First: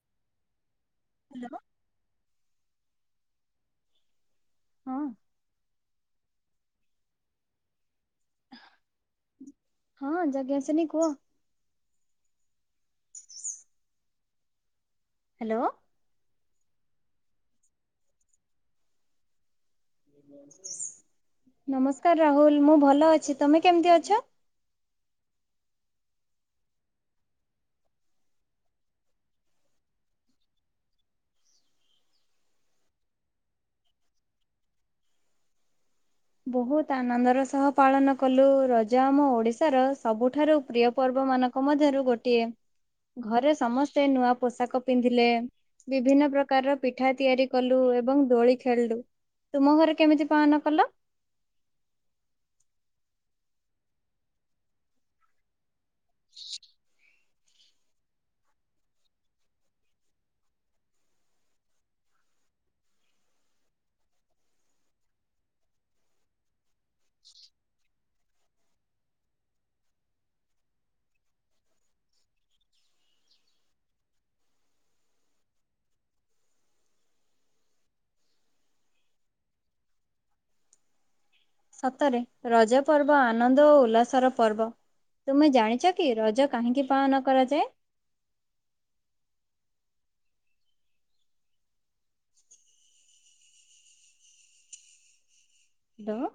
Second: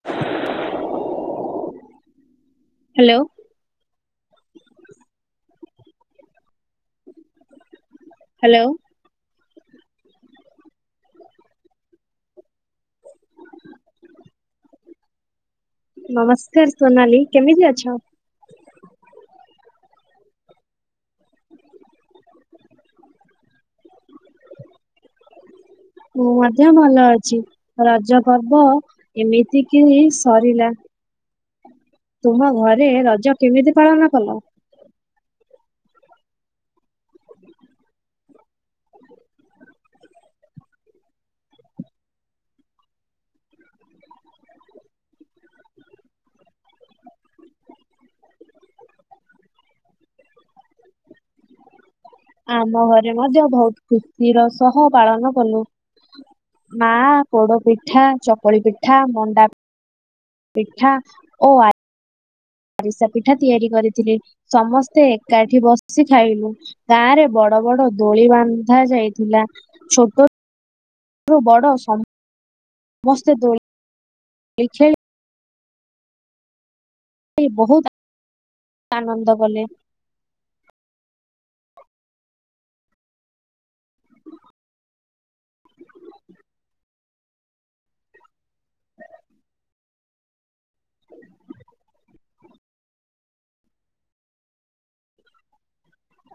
[inaudible] Hello. Hello. ହଁ। Hello. ହଁ ଯାଜ୍ଞସେନି କୁହ? ହୁଁ ହ୍ୟାଲୋ। ନମସ୍କାର ସୋନାଲି କେମିତି ଅଛ? ନମସ୍କାର ରାହୁଲ ମୁଁ ଭଲ ଅଛି ତମେ କେମିତି ଅଛ? ମୁଁ ମଧ୍ୟ ଭଲ ଅଛି ରଜ ପର୍ବ ଏମିତି କିି ସରିଲା। ତୁମ ଘରେ ରଜ କେମିତି ପାଳନ କଲ? ବହୁତ ଆନନ୍ଦର ସହ ପାଳନ କଲୁ ରଜ ଆମ ଓଡ଼ିଶାର ସବୁଠାରୁ ପ୍ରିୟ ପର୍ବ ମାନ ନଙ୍କ ମଧ୍ୟରୁ ଗୋଟିଏ ଘରେ ସମସ୍ତେ ନୂଆ ପୋଷାକ ପିନ୍ଧିଲେ। ବିଭିନ୍ନ ପ୍ରକାରର ପିଠା ତିଆରି କଲୁ ଏବଂ ଦୋଳି ଖେଳିଲୁ। ତୁମ ଘରେ କେମିତି ପାଳନ କଲ? ଆମ ଘରେ ମଧ୍ୟ ବହୁତ ଖୁସିର ସହ ପାଳନ କଲୁ। ମା ପୋଡ ପିଠା ଚକୁଳି ପିଠା ମଣ୍ଡା ମିିଠା ଓ ଆ ଆରିସା ପିଠା ତିଆରି କରିଥିଲେ ସମସ୍ତେ ଏକାଠି ବସି ଖାଇଲୁ। ଗାଁ ରେ ବଡ ବଡ ଦୋଳି ବାନ୍ଧା ଯାଇଥିଲା ଛୋଟ ଛୋଟଠୁ ବଡ଼ ସମସ୍ତେ ଦୋଳି ଖେଳି [inaudible] ଖେଳି ବହୁତ ଆନନ୍ଦ କଲେ। ସତରେ ରଜ ପର୍ବ ଆନନ୍ଦ ଓ ଉଲ୍ଲାସର ପର୍ବ। ତୁମେ ଜାଣିଛ କି ରଜ କାହିଁକି ପାଳନ କରାଯାଏ? ହ୍ୟାଲୋ।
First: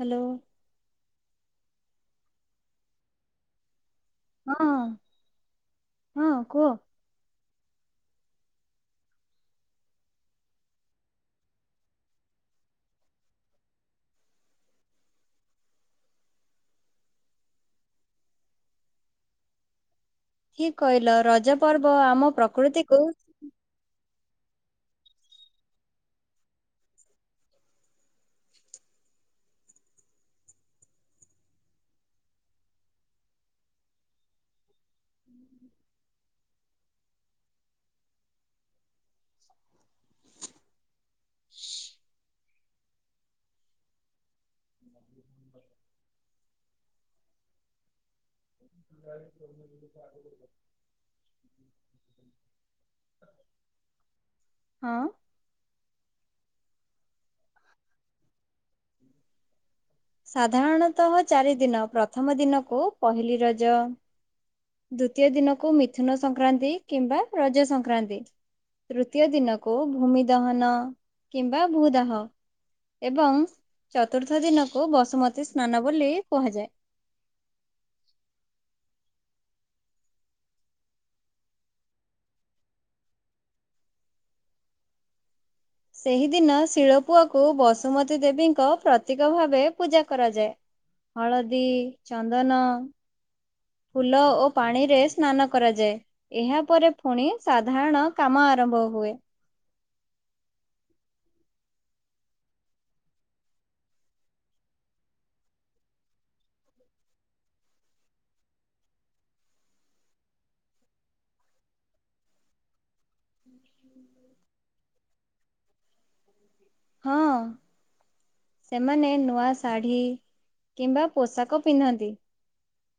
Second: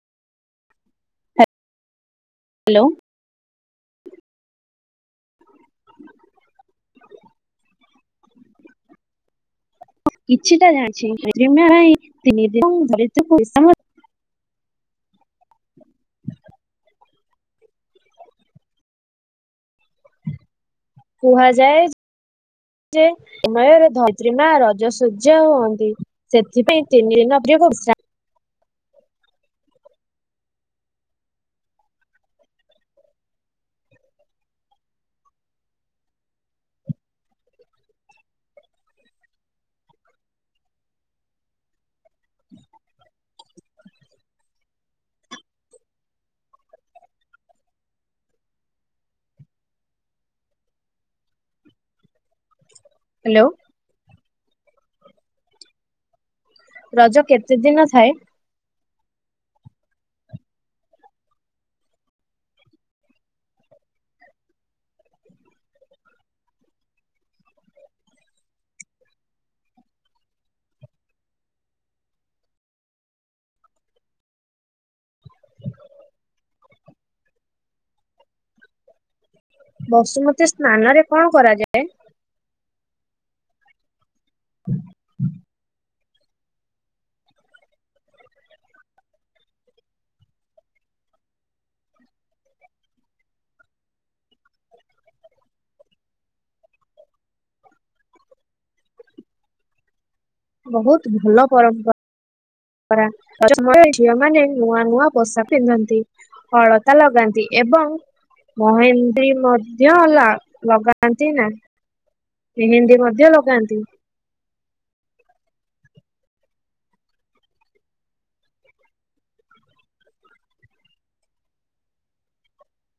ହ୍ୟାଲୋ। ହ୍ୟାଲୋ। ହଁ ହଁ କୁହ। କିଛିଟା ଜାଣିଛି ତିନି ଦିନ ଧରୁ ପଇସା [inaudible] ଠିକ କହିଲ ରଜ କୁହାଯାଏ ପର୍ବ ଆମ ପ୍ରକୃତିକୁ ଯେ ସମୟରେ ଧରିତ୍ରୀ ମା ରଜସଜ୍ୟା ହୁଅନ୍ତି ସେଥିପାଇଁ ତିନି ଦିନ ପ୍ରିୟ ବର୍ଷା ହ୍ୟାଲୋ। ହଁ। ରଜ କେତେ ଦିନ ଥାଏ? ସାଧାରଣତଃ ଚାରିଦିନ ପ୍ରଥମ ଦିନକୁ ପହିଲି ରଜ। ଦ୍ଵିତୀୟ ଦିନକୁ ମିଥୁନ ସଂକ୍ରାନ୍ତି କିମ୍ବା ରଜ ସଂକ୍ରାନ୍ତି। ତୃତୀୟ ଦିନକୁ ଭୂମି ଦହନ କିମ୍ବା ଭୂଦାହ। ଏବଂ ଚତୁର୍ଥ ଦିନକୁ ବସୁମତୀ ସ୍ନାନ ବୋଲି କୁହାଯାଏ। ବସୁମତୀ ସ୍ନାନରେ କଣ କରାଯାଏ? ହୁଁ ହୁଁ ସେହିଦିନ ଶିଳପୁଅକୁ ବସୁମତୀ ଦେବୀଙ୍କ ପ୍ରତୀକ ଭାବେ ପୂଜା କରାଯାଏ। ହଳଦୀ ଚନ୍ଦନ ଫୁଲ ଓ ପାଣିରେ ସ୍ନାନ କରାଯାଏ। ଏହା ପରେରେ ଫୁଣି ସାଧାରଣ କାମ ଆରମ୍ଭ ହୁଏ। ବହୁତ ଭଲ ପରମ୍ପରା। ଝିଅ ମାନେ ନୂଆ ନୂଆ ପୋଷା ପିନ୍ଧନ୍ତି। ଅଳତା ଲଗାନ୍ତି ଏବଂ ମହେନ୍ଦୀ ମଧ୍ୟ ଲାଗ ଲଗାନ୍ତି ନାହିଁ କାରଣ ମେହେନ୍ଦୀ ମଧ୍ୟ ମଧ୍ୟ ଲଗାନ୍ତି। ହଁ। ସେମାନେ ନୂଆ ଶାଢ଼ୀ କିମ୍ବା ପୋଷାକ ପିନ୍ଧନ୍ତି।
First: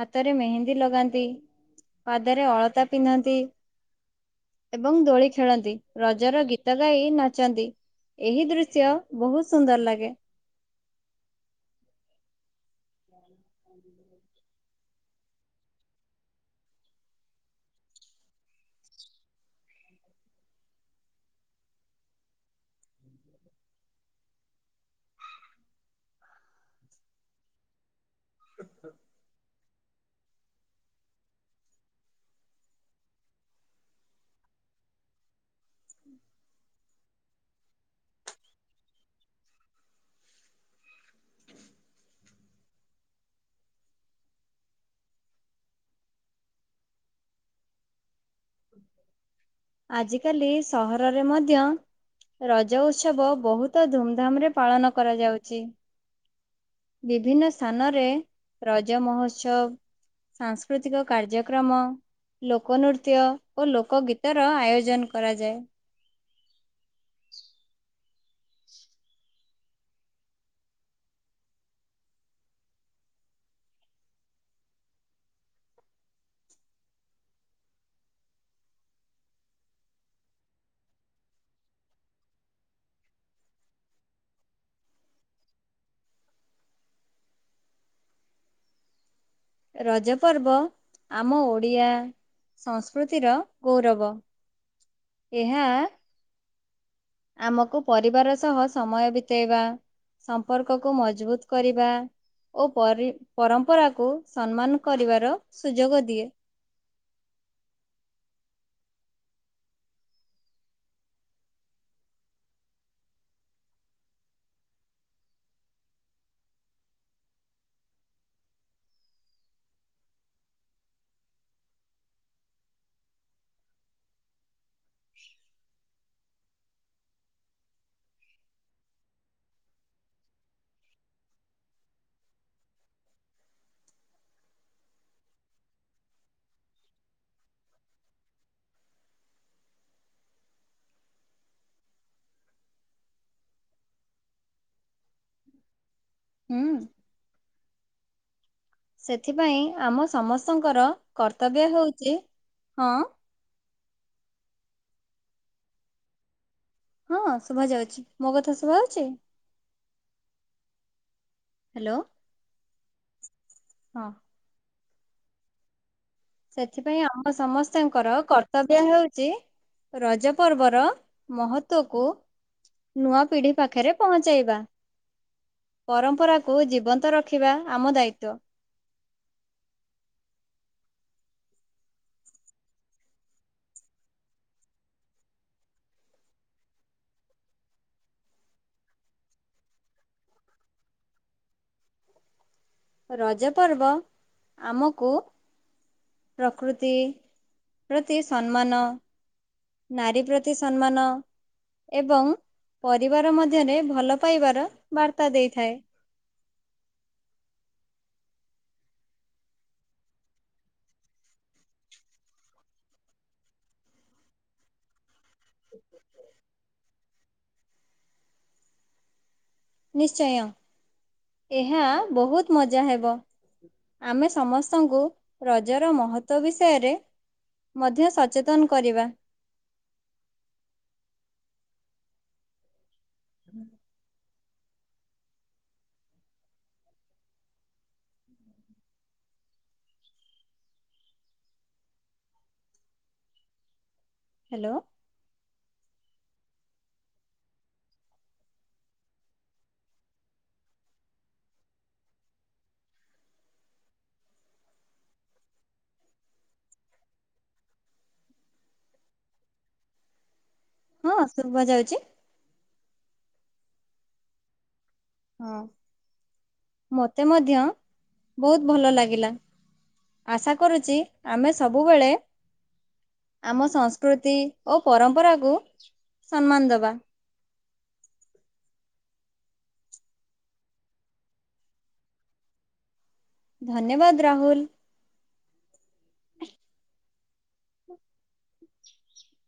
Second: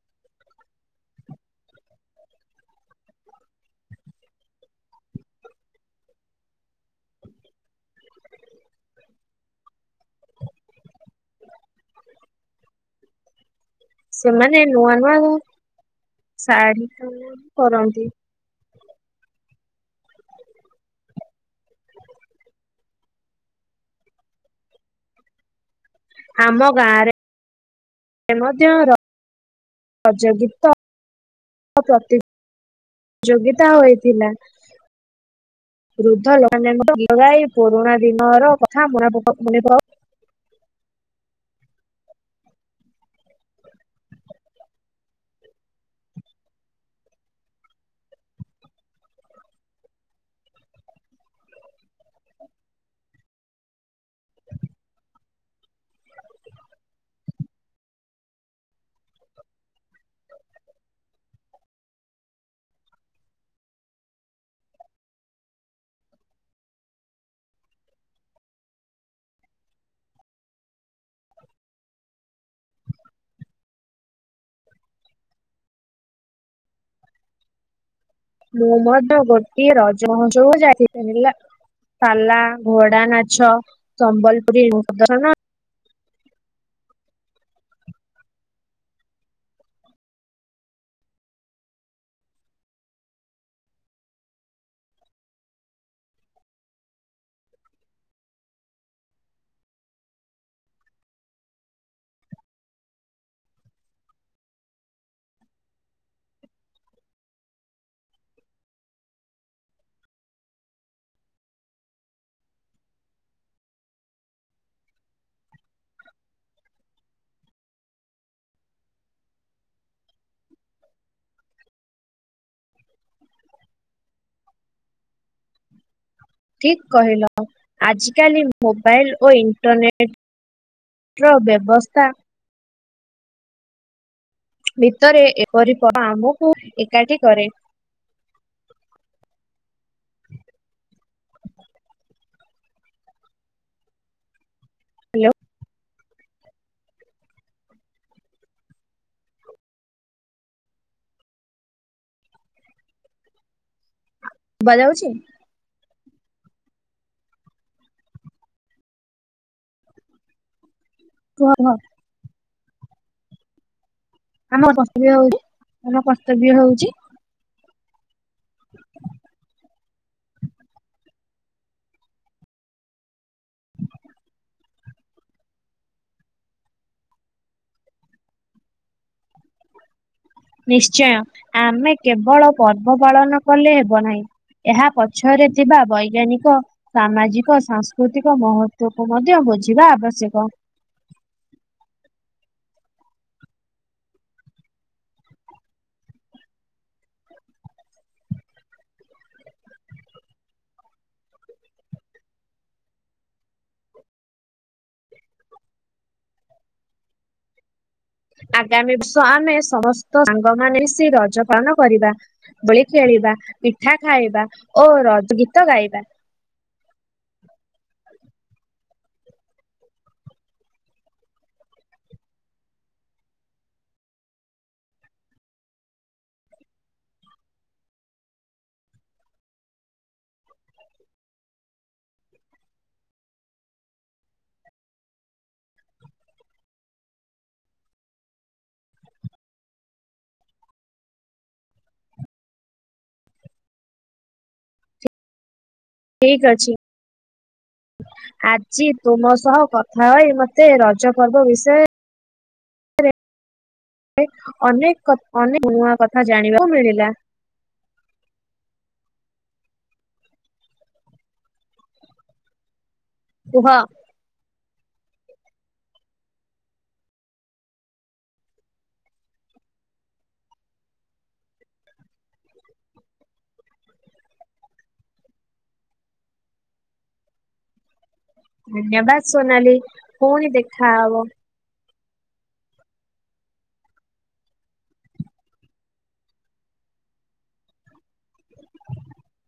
ହାତରେ ମେହେନ୍ଦୀ ଲଗାନ୍ତି, ପାଦରେ ଅଳତା ପିନ୍ଧନ୍ତି। ଏବଂ ଦୋଳି ଖେଳନ୍ତି, ରଜର ଗୀତ ଗାଇ ନାଚନ୍ତି। ଏହି ଦୃଶ୍ୟ ବହୁତ୍ ସୁନ୍ଦର ଲାଗେ। [inaudible] ସେ ନୂଆ ନୂଆ ହଉ ଶାଢ଼ୀ କରନ୍ତି। ଆମ ଗାଁରେ ମଧ୍ୟ ରଜ ଗୀତ ପ୍ରତି ଯୋଗିତା ହୋଇଥିଲା। ବୃଦ୍ଧ ଲୋକ ଲଗ। [unintelligible] ପୁରୁଣା ଦିନ ର କଥା ମ ମନେ ପ। [unintelligible] ଆଜିକାଲି ସହରରେ ମଧ୍ୟ ରଜ ଉତ୍ସବ ବହୁତ ଧୁମଧାମ ରେ ପାଳନ କରାଯାଉଛି। ବିଭିନ୍ନ ସ୍ଥାନରେ ରଜ ମହୋତ୍ସବ ସାଂସ୍କୃତିକ କାର୍ଯ୍ୟକ୍ରମ ଲୋକନୃତ୍ୟ ଓ ଲୋକ ଗୀତର ଆୟୋଜନ କରାଯାଏ। ମୁଁ ମଧ୍ୟ ଗୋଟିଏ ରଜ ମହୋତ୍ସବ କୁ ଯାଇଥିଲି ହେଲା। ପାଲା, ଘୋଡା ନାଛ, ସମ୍ବଲପୁରୀବୁ। [unintelligible] ରଜ ପର୍ବ ଆମ ଓଡିଆ ସଂସ୍କୃତିର ଗୌରବ, ଏହା ଆମକୁ ପରିବାର ସହ ସମୟ ବିତେଇବା ସମ୍ପର୍କକୁ ମଜବୁତ କରିବା। ଓ ପରି ପରମ୍ପରାକୁ ସମ୍ମାନ କରିବାର ସୁଯୋଗ ଦିଏ। ଠିକ କହିଲ ଆଜିକାଲି ମୋବାଇଲ ଓ ଇଣ୍ଟରନେଟ ର ବ୍ୟବସ୍ଥା ଭିତରେ ଏପରି [unintelligible] ଆମକୁ ଏକାଠି କରେ। ହ୍ୟାଲୋ। ହୁଁ। ସେଥିପାଇଁ ଆମ ସମସ୍ତଙ୍କର କର୍ତ୍ତବ୍ୟ ହେଉଚି, ହଁ ସୁବା ଯାଉଛି? ହଁ ଶୁଭା ଯାଉଛି, ମୋ କଥା ଶୁଭା ହାଉଛି? [unintelligible] ଲୋ ହଁ। ଆମ କସ ବି ହଉଛି। [unintelligible] ସେଥିପାଇଁ ଆମ ସମସ୍ତଙ୍କର କର୍ତ୍ତବ୍ୟ ହେଉଛି ରଜ ପର୍ବର ମହତ୍ବକୁ ନୂଆ ପିଢ଼ି ପାଖରେ ପହଞ୍ଚାଇବା। ପରମ୍ପରାକୁ ଜୀବନ୍ତ ରଖିବା ଆମ ଦାୟିତ୍ୱ। ନିଶ୍ଚୟ, ଆମେ କେବଳ ପର୍ବ ପାଳନ କଲେ ହେବ ନାହିଁ। ଏହା ପଛରେ ଥିବା ବୈଜ୍ଞାନିକ ସାମାଜିକ, ସାଂସ୍କୃତିକ, ମହତ୍ବ କୁ ମଧ୍ୟ ବୁଝିବା ଆବଶ୍ୟକ। ରଜ ପର୍ବ ଆମକୁ ପ୍ରକୃତି ପ୍ରତି ସମ୍ମାନ ନାରୀ ପ୍ରତି ସମ୍ମାନ। ଏବଂ ପରିବାର ମଧ୍ୟରେ ଭଲ ପାଇବାର ବାର୍ତ୍ତା ଦେଇଥାଏ। ଆଗାମୀ ବର୍ଷ ଆମେ ସମସ୍ତ ସାଙ୍ଗ ମାନେ ମିସି ରଜ ପାଳନ କରିବା। ଦୋଳି ଖେଳିବା। ପିଠା ଖାଇବା ଓ ରଜ ଗୀତ ଗାଇବା। ନିଶ୍ଚୟ ଏହା ବହୁତ ମଜା ହେବ। ଆମେ ସମସ୍ତଙ୍କୁ ରଜର ମହତ୍ବ ବିଷୟରେ ମଧ୍ୟ ସଚେତନ କରିବା। ହୁଁ। ହ୍ୟାଲୋ। ଠିକ ଅଛି। ଆଜି ତୁମ ସହ କଥା ହଇ ମୋତେ ରଜ ପର୍ବ ବିଷୟରେ ଅନେକ୍ ନୂଆ କଥା ଜାଣିବାକୁ ମିଳିଲା। ହଁ ଶୁଭା ଯାଉଛି। କୁହ? ହଁ ମତେ ମଧ୍ୟ ବହୁତ ଭଲ ଲାଗିଲା। ଆଶା କରୁଛି ଆମେ ସବୁବେଳେ ଆମ ସଂସ୍କୃତି ଓ ପରମ୍ପରାକୁ ସମ୍ମାନ ଦବା। ଧନ୍ୟବାଦ ସୋନାଲି ପୁଣି ଦେଖାହବ। ଧନ୍ୟବାଦ ରାହୁଲ।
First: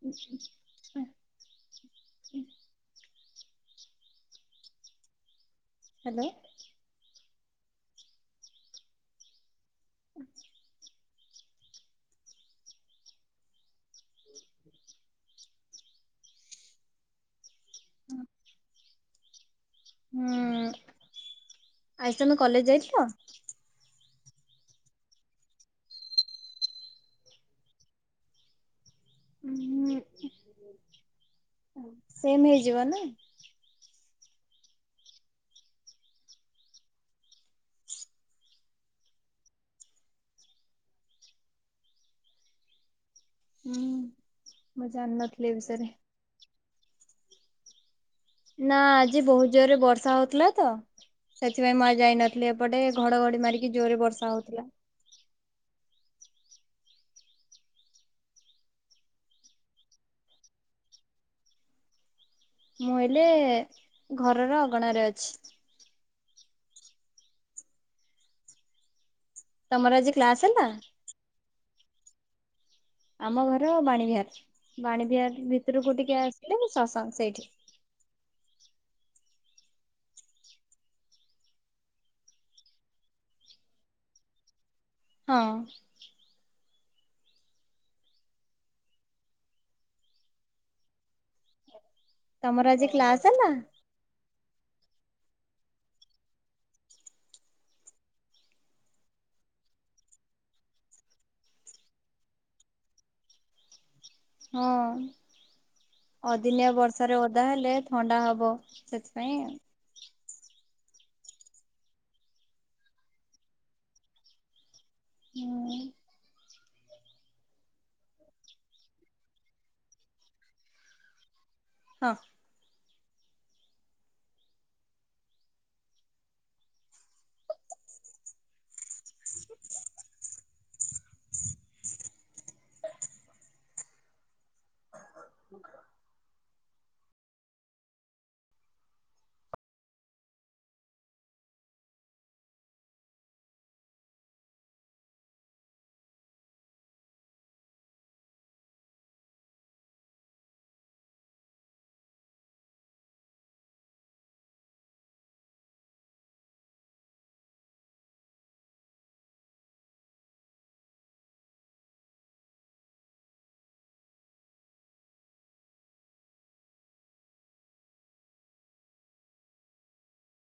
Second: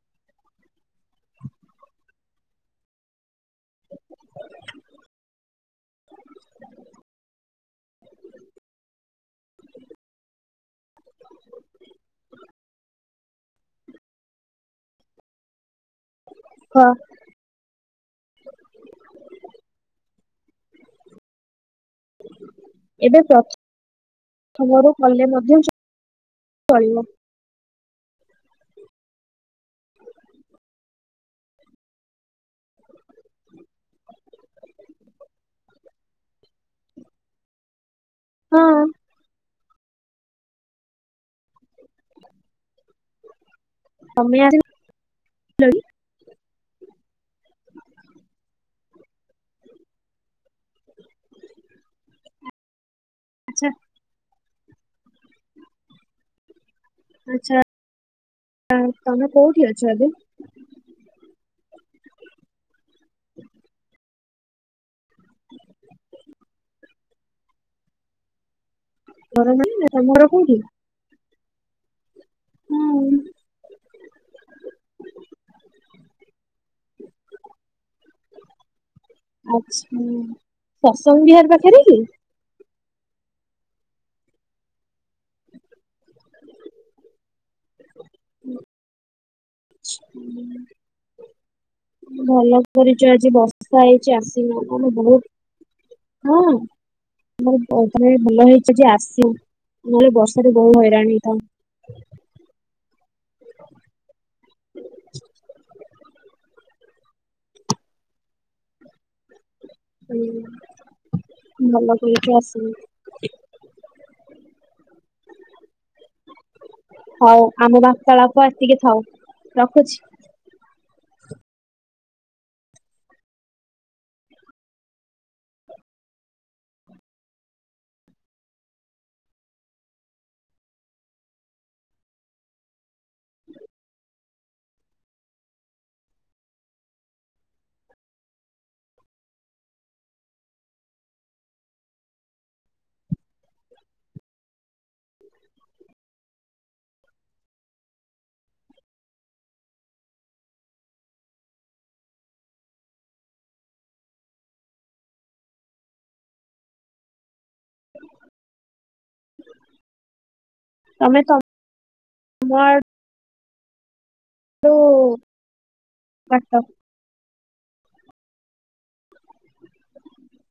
[inaudible] [inaudible] ହ୍ୟାଲୋ। [inaudible] ହଁ। ହଁ। ହୁଁ ଆଜି ତମେ କଲେଜ ଯାଇଥିଲ? ଆମର କଲେ ମଧ୍ୟ ଚଳ ଚଳିବ। ହଉଁ ସେମ ହେଇଯିବ ନା। ହଁ। ହୁଁ। କମିଆ ମୁଁ ଜାଣିନଥିଲି ଏ ବିଷୟରେ। ନା ଆଜି ବହୁତ ଜୋରରେ ବର୍ଷା ହଉଥିଲା ତ ସେଥିପାଇଁ ମୁ ଆଜି ଯାଇ ଥିଲେ ଏପଟେ ଘଡଘଡି ଆଚ୍ଛା ମାରିକି ଜୋରରେ ବର୍ଷା ହଉଥିଲା। ଆଛା ତମେ କୋଉଠି ଅଛ ଏବେ? ମୁଁ ହେଲେ ଘରର ଅଗଣାରେ ଅଛି। ଘର ନାହିଁ ତମର ନା ତମ ଆଜି ଘର କ୍ଲାସ କୋଉଠି? ହେଲା? ଆମ ଘର ବାଣୀ ବିହାର ବାଣୀ ବିହାର ଭିତରକୁ ଟିକେ ଆସିଲେ ସସଙ୍ଗ ସେଇଠି। ଆଛା ସତ୍ସଙ୍ଗ ବିହାର ପାଖରେ କି? ହଁ। ହ ଭଲ ତମର କରିଛ କ୍ଲାସ ଆଜି ହେଲା ବର୍ଷା ହେଇ ଯେ ଆସୀନ ଆ ବହୁତ ହଁ। ତମେ ଭଲ ହେଇଛ ଯେ ଆସିନ ନହେଲେ ବର୍ଷାରେ ବହୁ ହଇରାଣ ହେଇଥାନ୍ତ। ହଁ ଅଦିନିଆ ବ ଥରେ ଓଦା ହେଲେ ଥଣ୍ଡା ହେବ। ସେଥିପାଇଁ ହୁଁ ଭଲ କରିକି ଆସିନ। ହୁଁ। ହଉ ଆମ ବାର୍ତ୍ତାଳାପ ଏତିକି ଥାଉ ରଖୁଛି। ହଁ। [inaudible] [inaudible] ତମେ ତ [unintelligible] ଉଁ [unintelligible]